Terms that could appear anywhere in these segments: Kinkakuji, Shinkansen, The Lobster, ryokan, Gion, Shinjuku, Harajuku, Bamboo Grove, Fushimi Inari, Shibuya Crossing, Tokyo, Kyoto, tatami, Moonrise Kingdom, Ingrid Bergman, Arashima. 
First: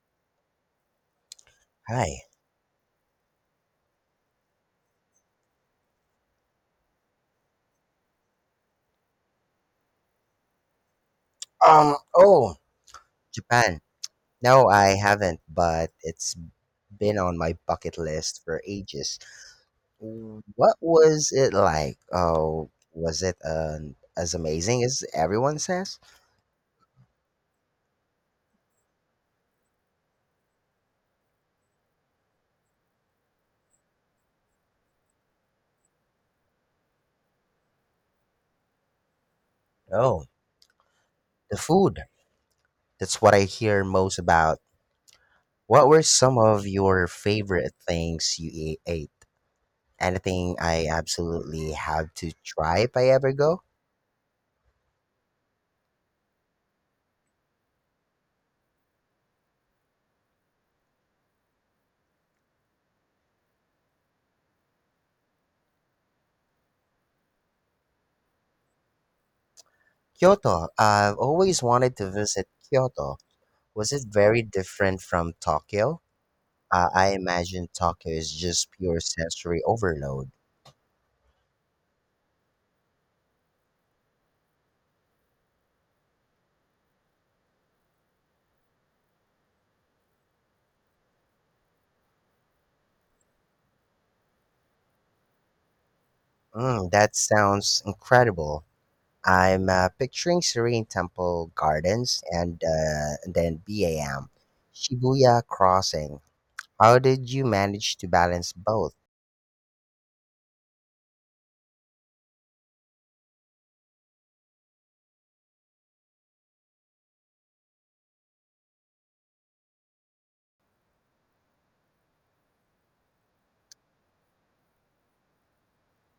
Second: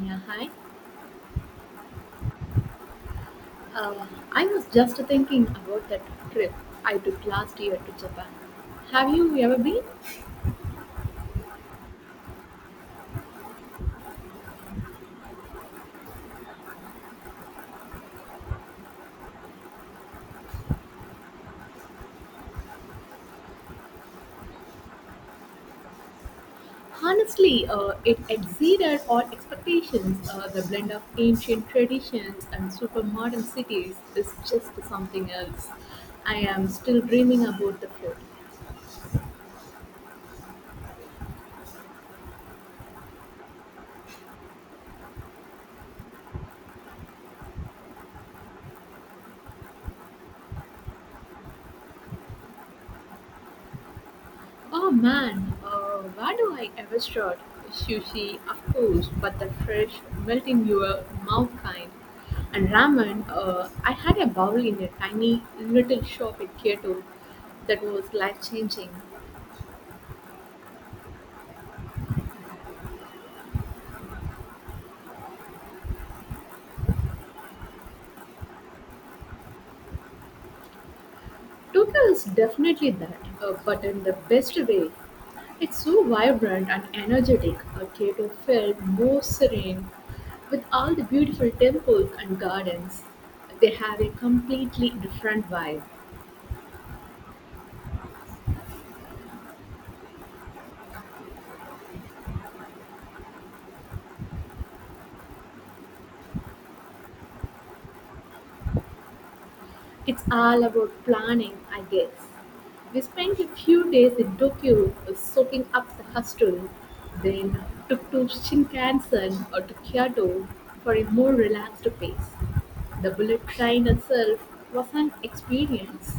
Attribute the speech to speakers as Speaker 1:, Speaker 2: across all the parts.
Speaker 1: Yeah, hi.
Speaker 2: Hi.
Speaker 1: Uh, I was just thinking about that trip I took last year to Japan. Have you ever been?
Speaker 2: Oh, Japan. No, I haven't, but it's been on my bucket list for ages. What was it like? Oh, was it as amazing as everyone says?
Speaker 1: Honestly, it exceeded all expectations. The blend of ancient traditions and super modern cities is just something else. I am still dreaming about the food.
Speaker 2: Oh, the food. That's what I hear most about. What were some of your favorite things you ate? Anything I absolutely have to try if I ever go?
Speaker 1: Oh man, where do I ever start? Sushi, of course, but the fresh, melt in your mouth kind. And ramen, I had a bowl in a tiny little shop in Kyoto that was life changing.
Speaker 2: Kyoto. I've always wanted to visit Kyoto. Was it very different from Tokyo? I imagine Tokyo is just pure sensory overload.
Speaker 1: Tokyo is definitely that, but in the best way. It's so vibrant and energetic. Kyoto felt more serene with all the beautiful temples and gardens. They have a completely different vibe.
Speaker 2: Mm, that sounds incredible. I'm picturing serene temple gardens and then BAM, Shibuya Crossing. How did you manage to balance both?
Speaker 1: It's all about planning, I guess. We spent a few days in Tokyo soaking up the hustle, then took to Shinkansen or to Kyoto for a more relaxed pace. The bullet train itself was an experience.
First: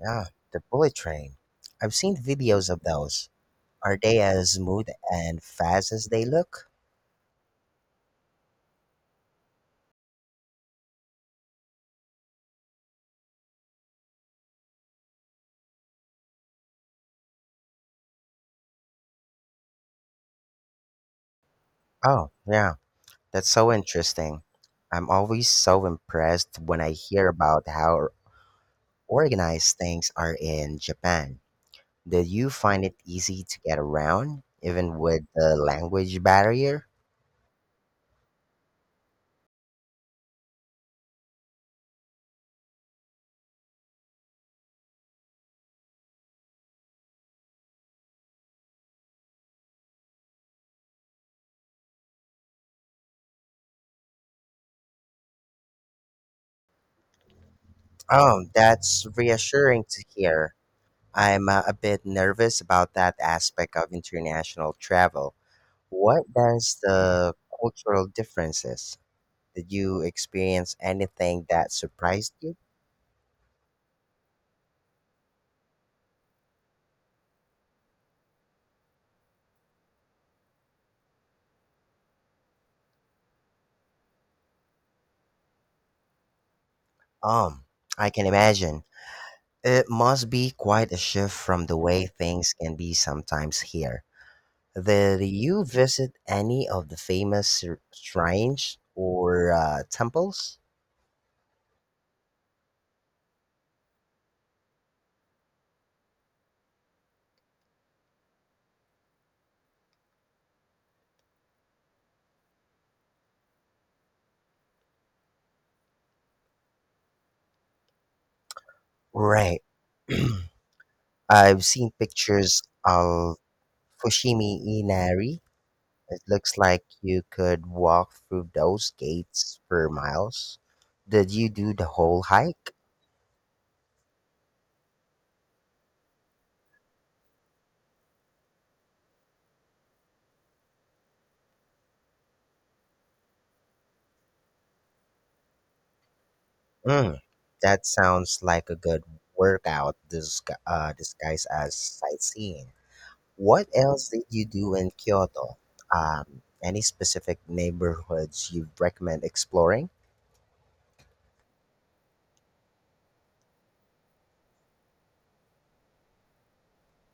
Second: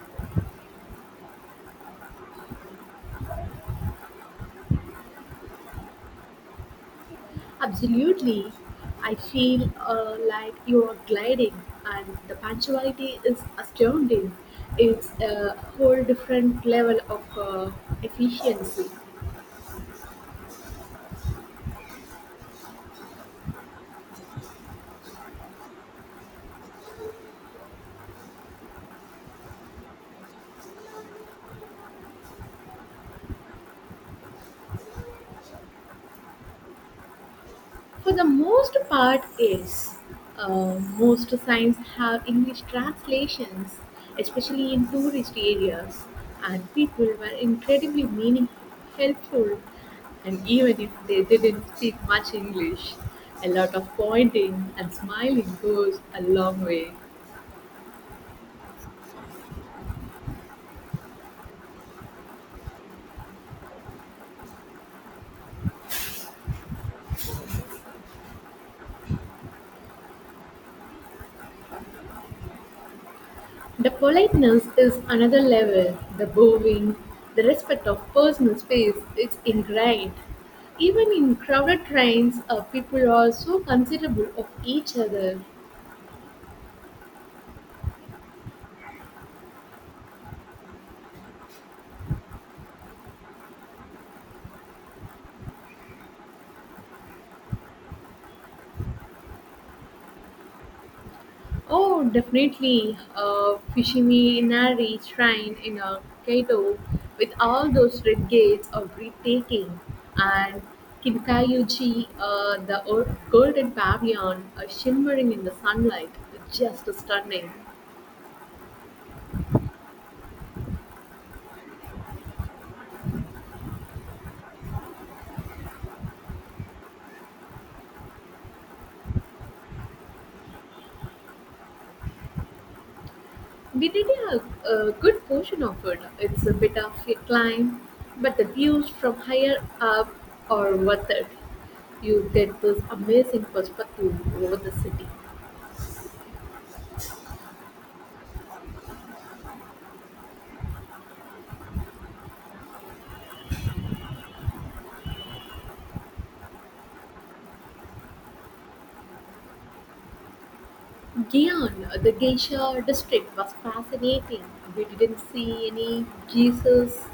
Speaker 2: Yeah, the bullet train. I've seen videos of those. Are they as smooth and fast as they look?
Speaker 1: Absolutely, I feel like you are gliding, and the punctuality is astounding. It's a whole different level of efficiency.
Speaker 2: Oh, yeah. That's so interesting. I'm always so impressed when I hear about how organized things are in Japan. Did you find it easy to get around, even with the language barrier?
Speaker 1: For the most part, yes. Most signs have English translations, especially in tourist areas, and people were incredibly meaningful, helpful, and even if they didn't speak much English, a lot of pointing and smiling goes a long way.
Speaker 2: Oh, that's reassuring to hear. I'm a bit nervous about that aspect of international travel. What does the cultural differences? Did you experience anything that surprised you?
Speaker 1: The politeness is another level, the bowing, the respect of personal space, it's ingrained. Even in crowded trains, people are so considerable of each other.
Speaker 2: Um, I can imagine. It must be quite a shift from the way things can be sometimes here. Did you visit any of the famous shrines or temples?
Speaker 1: Oh, definitely, Fushimi Inari Shrine in Kaito with all those red gates are breathtaking. And Kinkayuji, golden pavilion, shimmering in the sunlight, just stunning.
Speaker 2: Right. I've seen pictures of Fushimi Inari. It looks like you could walk through those gates for miles. Did you do the whole hike?
Speaker 1: We did a good portion of it. It's a bit of a climb, but the views from higher up are worth it. You get this amazing perspective over the city.
Speaker 2: Mm, that sounds like a good workout disguised as sightseeing. What else did you do in Kyoto? Any specific neighborhoods you recommend exploring?
Speaker 1: Gion, the geisha district, was fascinating. We didn't see any geishas,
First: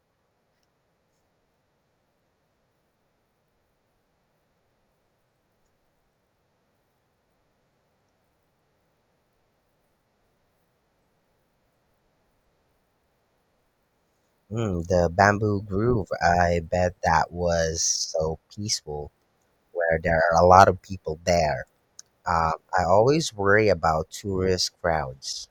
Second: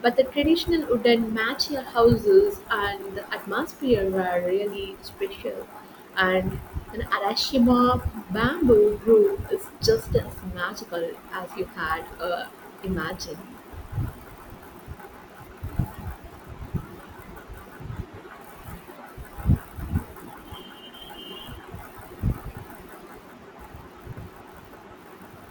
Speaker 1: but the traditional wooden matcha houses and the atmosphere were really special. And an Arashima bamboo grove is just as magical as you had imagined.
Speaker 2: Mm, the Bamboo Grove, I bet that was so peaceful, where there are a lot of people there. Um, I always worry about tourist crowds.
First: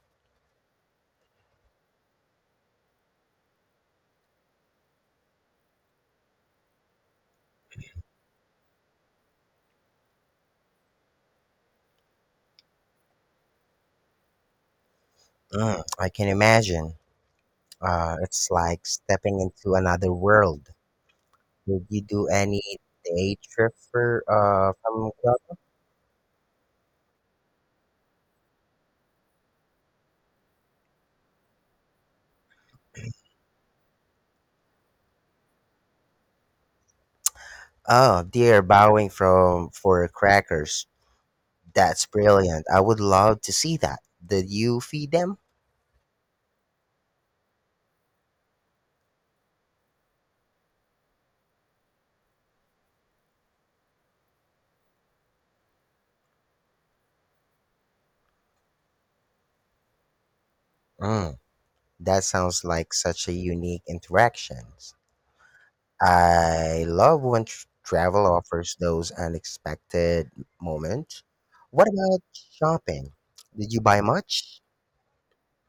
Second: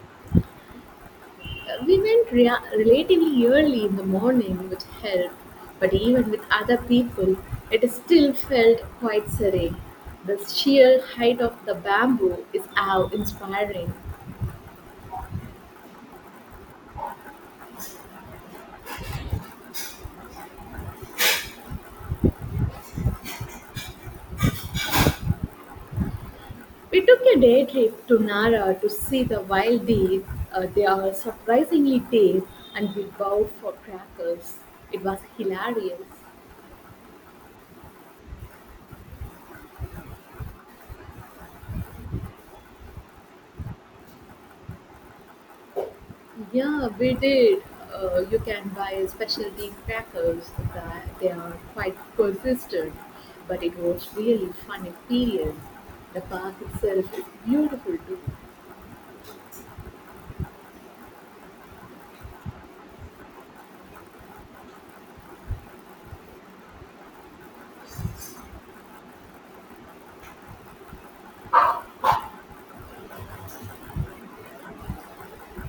Speaker 1: We went relatively early in the morning, which helped, but even with other people, it still felt quite serene. The sheer height of the bamboo is awe inspiring.
Speaker 2: Mm, I can imagine. It's like stepping into another world. Did you do any day trip for from club?
Speaker 1: We took a day trip to Nara to see the wild deer. They are surprisingly tame, and we bowed for crackers. It was hilarious.
Speaker 2: Oh, dear, bowing from for crackers. That's brilliant. I would love to see that. Did you feed them?
Speaker 1: Yeah, we did. You can buy specialty crackers that they are quite persistent, but it was really fun experience. The park itself is beautiful too.
Speaker 2: Mm. That sounds like such a unique interaction. I love when travel offers those unexpected moments. What about shopping? Did you buy much?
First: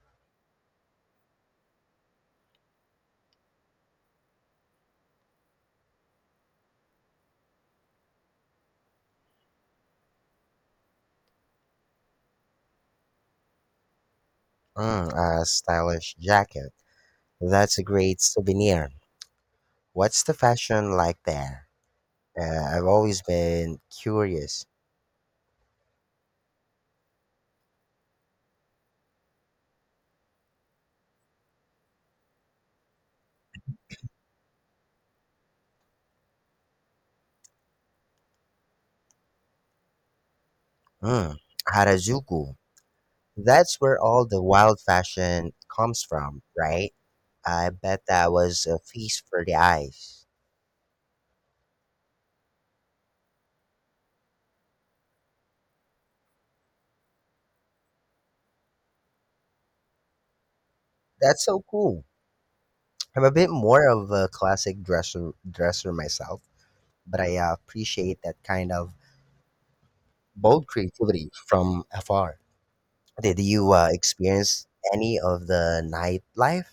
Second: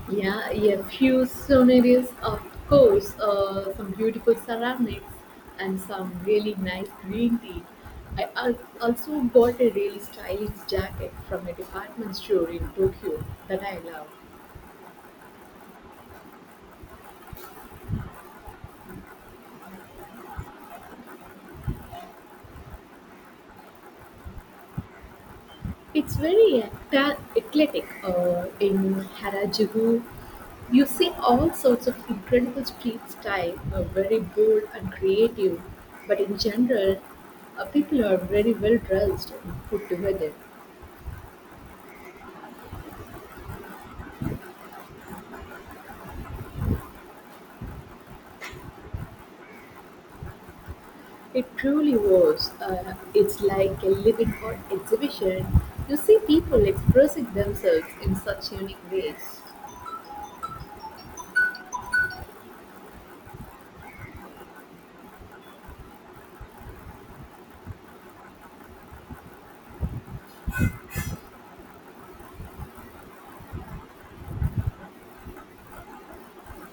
Speaker 1: Yeah, a few souvenirs, of course, some beautiful ceramics and some really nice green tea. I also got a really stylish jacket from a department store in Tokyo that I love.
Speaker 2: Mm, a stylish jacket. That's a great souvenir. What's the fashion like there? I've always been curious.
Speaker 1: It's very eclectic. In Harajuku, you see all sorts of incredible street style, very bold and creative. But in general, people are very well dressed and put together.
Speaker 2: Hmm, Harajuku. That's where all the wild fashion comes from, right? I bet that was a feast for the eyes.
Speaker 1: It truly was. It's like a living art exhibition. You see people expressing themselves in such unique ways.
Speaker 2: That's so cool. I'm a bit more of a classic dresser myself, but I appreciate that kind of bold creativity from afar. Did you experience any of the nightlife?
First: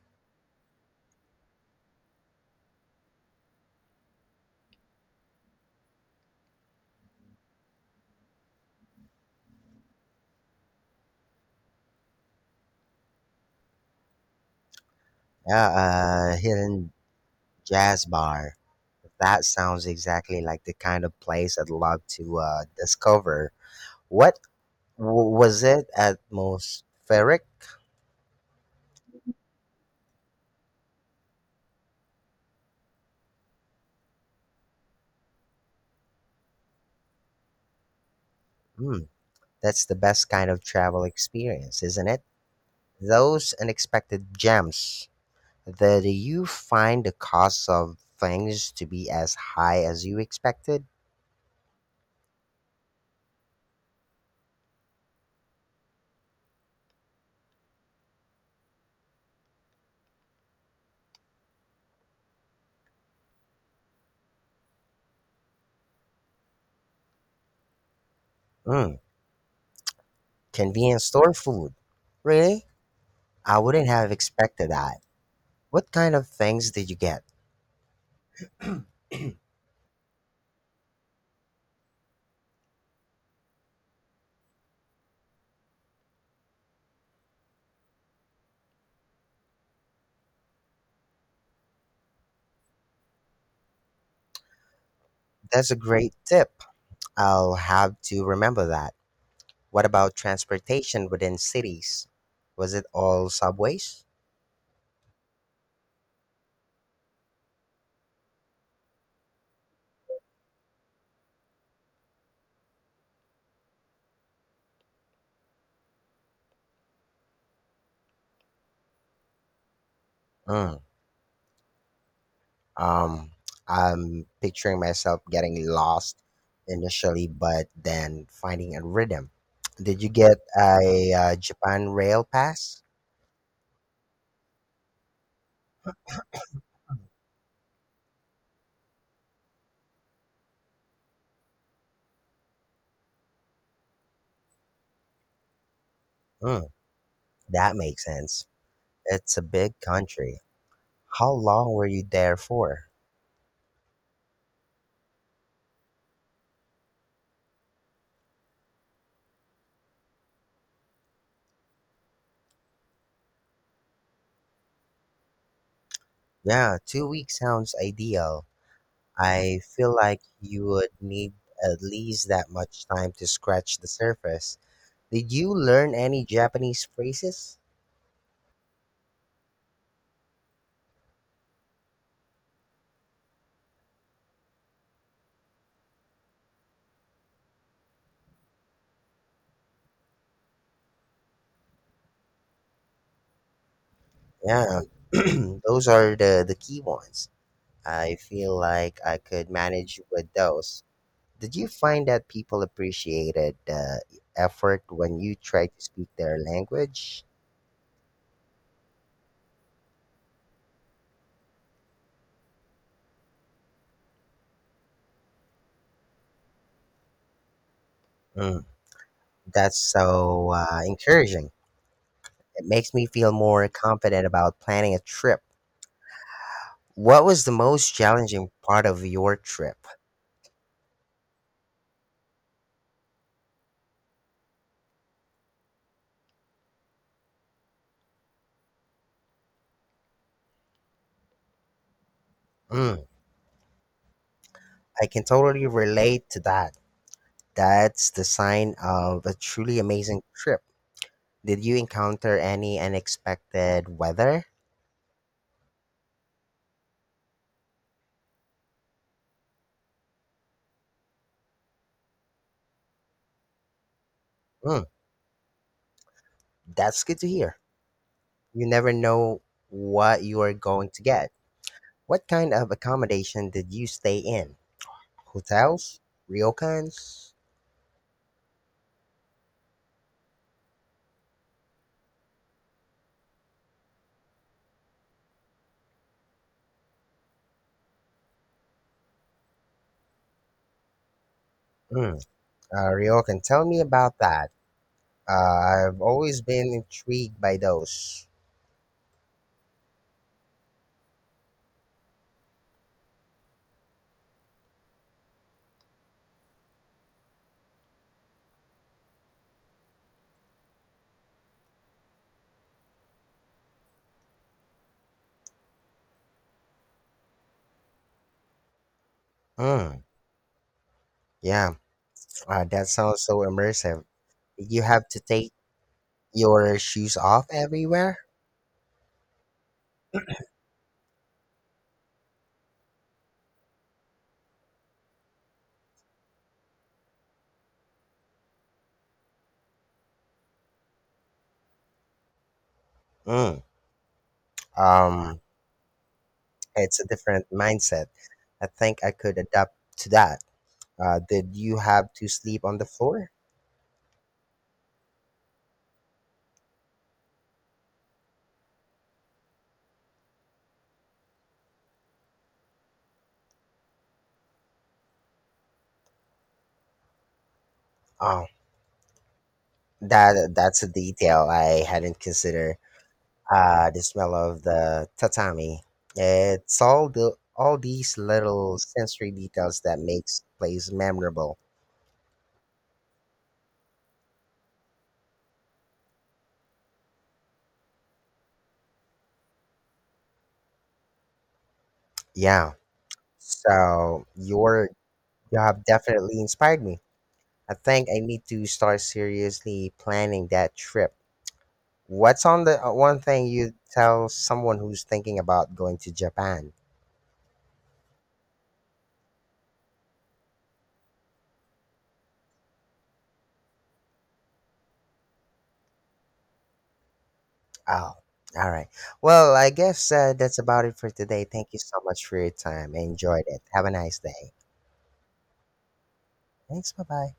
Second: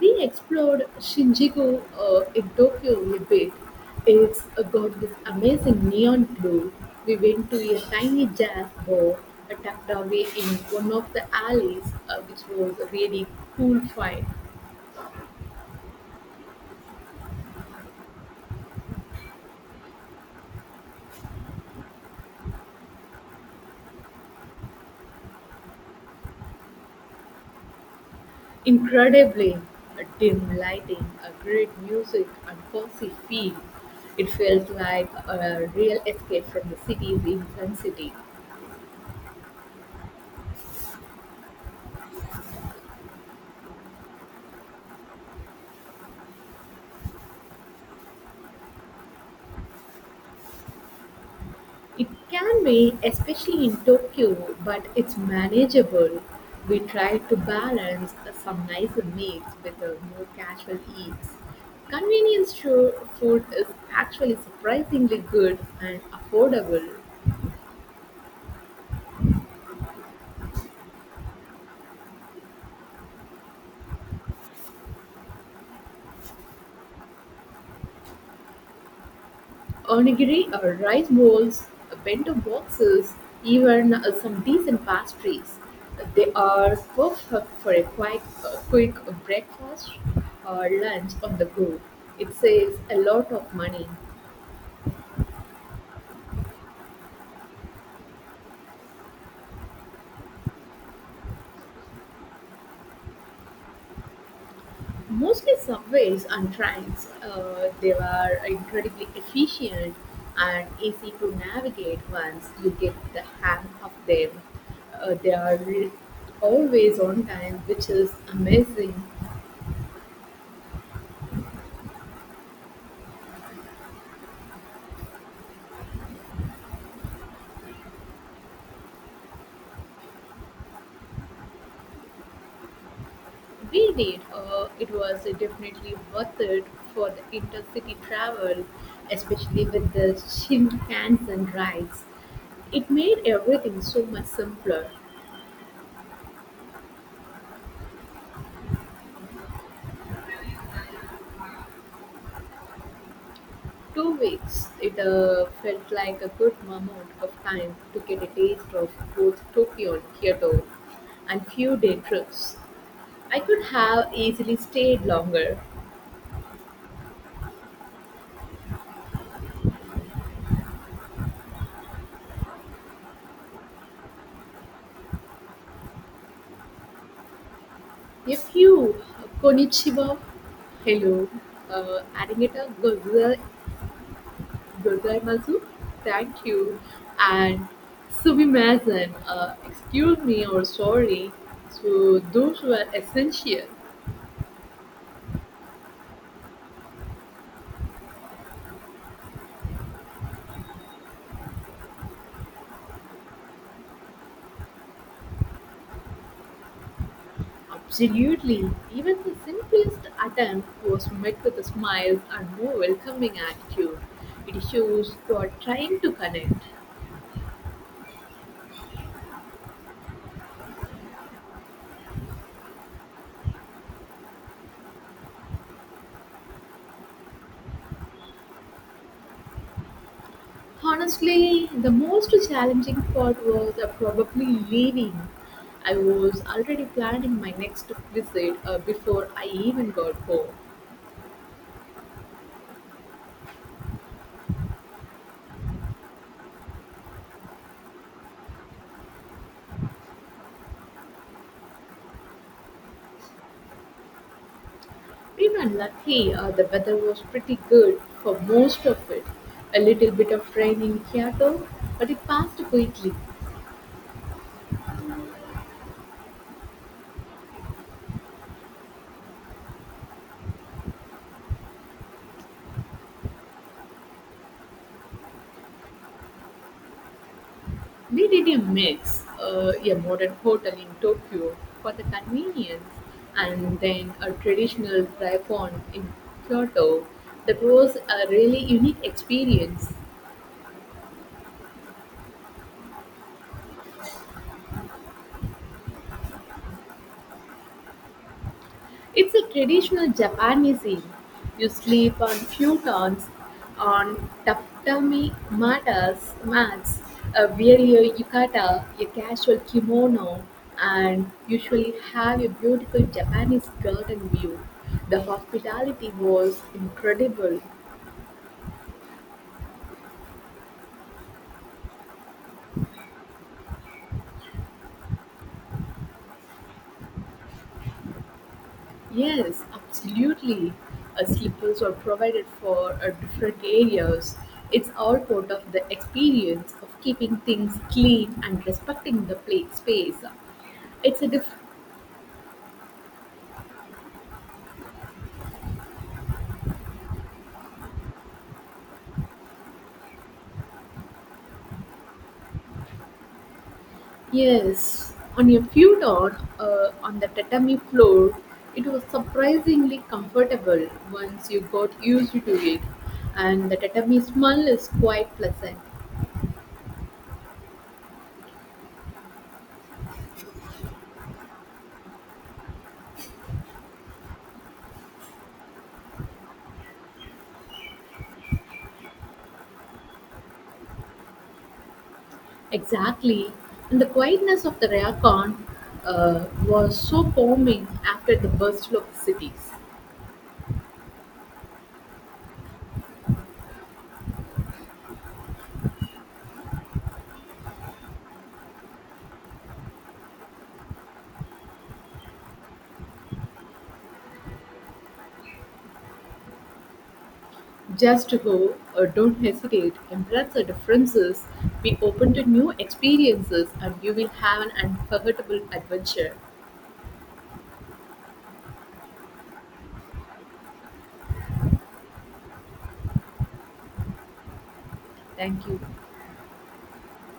Speaker 1: We explored Shinjuku in Tokyo a bit. It's got this amazing neon glow. We went to a tiny jazz bar tucked away in one of the alleys, which was a really cool find.
Speaker 2: Yeah, hidden jazz bar. That sounds exactly like the kind of place I'd love to discover. What was it atmospheric?
Speaker 1: Incredibly dim lighting, a great music, and cozy feel. It felt like a real escape from the city's intensity.
Speaker 2: Hmm, that's the best kind of travel experience, isn't it? Those unexpected gems. Did you find the cost of things to be as high as you expected?
Speaker 1: It can be, especially in Tokyo, but it's manageable. We try to balance some nicer meals with more casual eats. Convenience store food is actually surprisingly good and affordable.
Speaker 2: Mm, convenience store food. Really? I wouldn't have expected that. What kind of things did you get?
Speaker 1: Onigiri or rice bowls, bento boxes, even some decent pastries. They are perfect for a quick breakfast or lunch on the go. It saves a lot of money.
Speaker 2: That's a great tip. I'll have to remember that. What about transportation within cities? Was it all subways?
Speaker 1: Mostly subways and trains. They were incredibly efficient and easy to navigate once you get the hang of them. They are always on time, which is amazing.
Speaker 2: Mm. Um, I'm picturing myself getting lost initially, but then finding a rhythm. Did you get a Japan rail pass?
Speaker 1: We did. It was definitely worth it for the intercity travel, especially with the Shinkansen rides. It made everything so much simpler.
Speaker 2: Mm, that makes sense. It's a big country. How long were you there for?
Speaker 1: 2 weeks, it felt like a good amount of time to get a taste of both Tokyo and Kyoto and few day trips. I could have easily stayed longer.
Speaker 2: Yeah, 2 weeks sounds ideal. I feel like you would need at least that much time to scratch the surface. Did you learn any Japanese phrases?
Speaker 1: A few konnichiwa, hello, uh, arigato gozai- gozaimasu, thank you, and sumimasen, excuse me or sorry. So those were essential.
Speaker 2: Yeah, those are the key ones. I feel like I could manage with those. Did you find that people appreciated the effort when you tried to speak their language?
Speaker 1: Absolutely. Even the simplest attempt was met with a smile and more welcoming attitude. It shows you are trying to connect.
Speaker 2: Mm, that's so encouraging. It makes me feel more confident about planning a trip. What was the most challenging part of your trip?
Speaker 1: Honestly, the most challenging part was probably leaving. I was already planning my next visit before I even got home.
Speaker 2: Mm, I can totally relate to that. That's the sign of a truly amazing trip. Did you encounter any unexpected weather?
Speaker 1: We were lucky the weather was pretty good for most of it. A little bit of rain in Kyoto, but it passed quickly.
Speaker 2: Mm, that's good to hear. You never know what you are going to get. What kind of accommodation did you stay in? Hotels? Ryokans?
Speaker 1: DDT makes a modern hotel in Tokyo for the convenience, and then a traditional daikon in Kyoto. That was a really unique experience.
Speaker 2: Mm, ryokan, tell me about that. Uh, I've always been intrigued by those.
Speaker 1: It's a traditional Japanese inn. You sleep on futons, on tatami matas, mats, wear your yukata, a casual kimono, and usually have a beautiful Japanese garden view. The hospitality was incredible.
Speaker 2: Mm, yeah, that sounds so immersive. Did you have to take your shoes off everywhere?
Speaker 1: Yes, absolutely. Slippers are provided for different areas. It's all part of the experience of keeping things clean and respecting the play space. It's a diff-
Speaker 2: Mm, um, it's a different mindset. I think I could adapt to that. Did you have to sleep on the floor?
Speaker 1: yes. On a few dawn on the tatami floor, it was surprisingly comfortable once you got used to it, and the tatami smell is quite pleasant.
Speaker 2: Oh, that's a detail I hadn't considered. The smell of the tatami. It's all the all these little sensory details that makes place memorable.
Speaker 1: Exactly. And the quietness of the Rayacon was so calming after the bustle of the cities.
Speaker 2: Yeah. So your You have definitely inspired me. I think I need to start seriously planning that trip. What's on the one thing you tell someone who's thinking about going to Japan?
Speaker 1: Just go, or don't hesitate, embrace the differences, be open to new experiences, and you will have an unforgettable adventure.
Speaker 2: Oh, all right. Well, I guess that's about it for today. Thank you so much for your time. I enjoyed it. Have a nice day.
Speaker 1: Thank you.
Speaker 2: Thanks. Bye bye.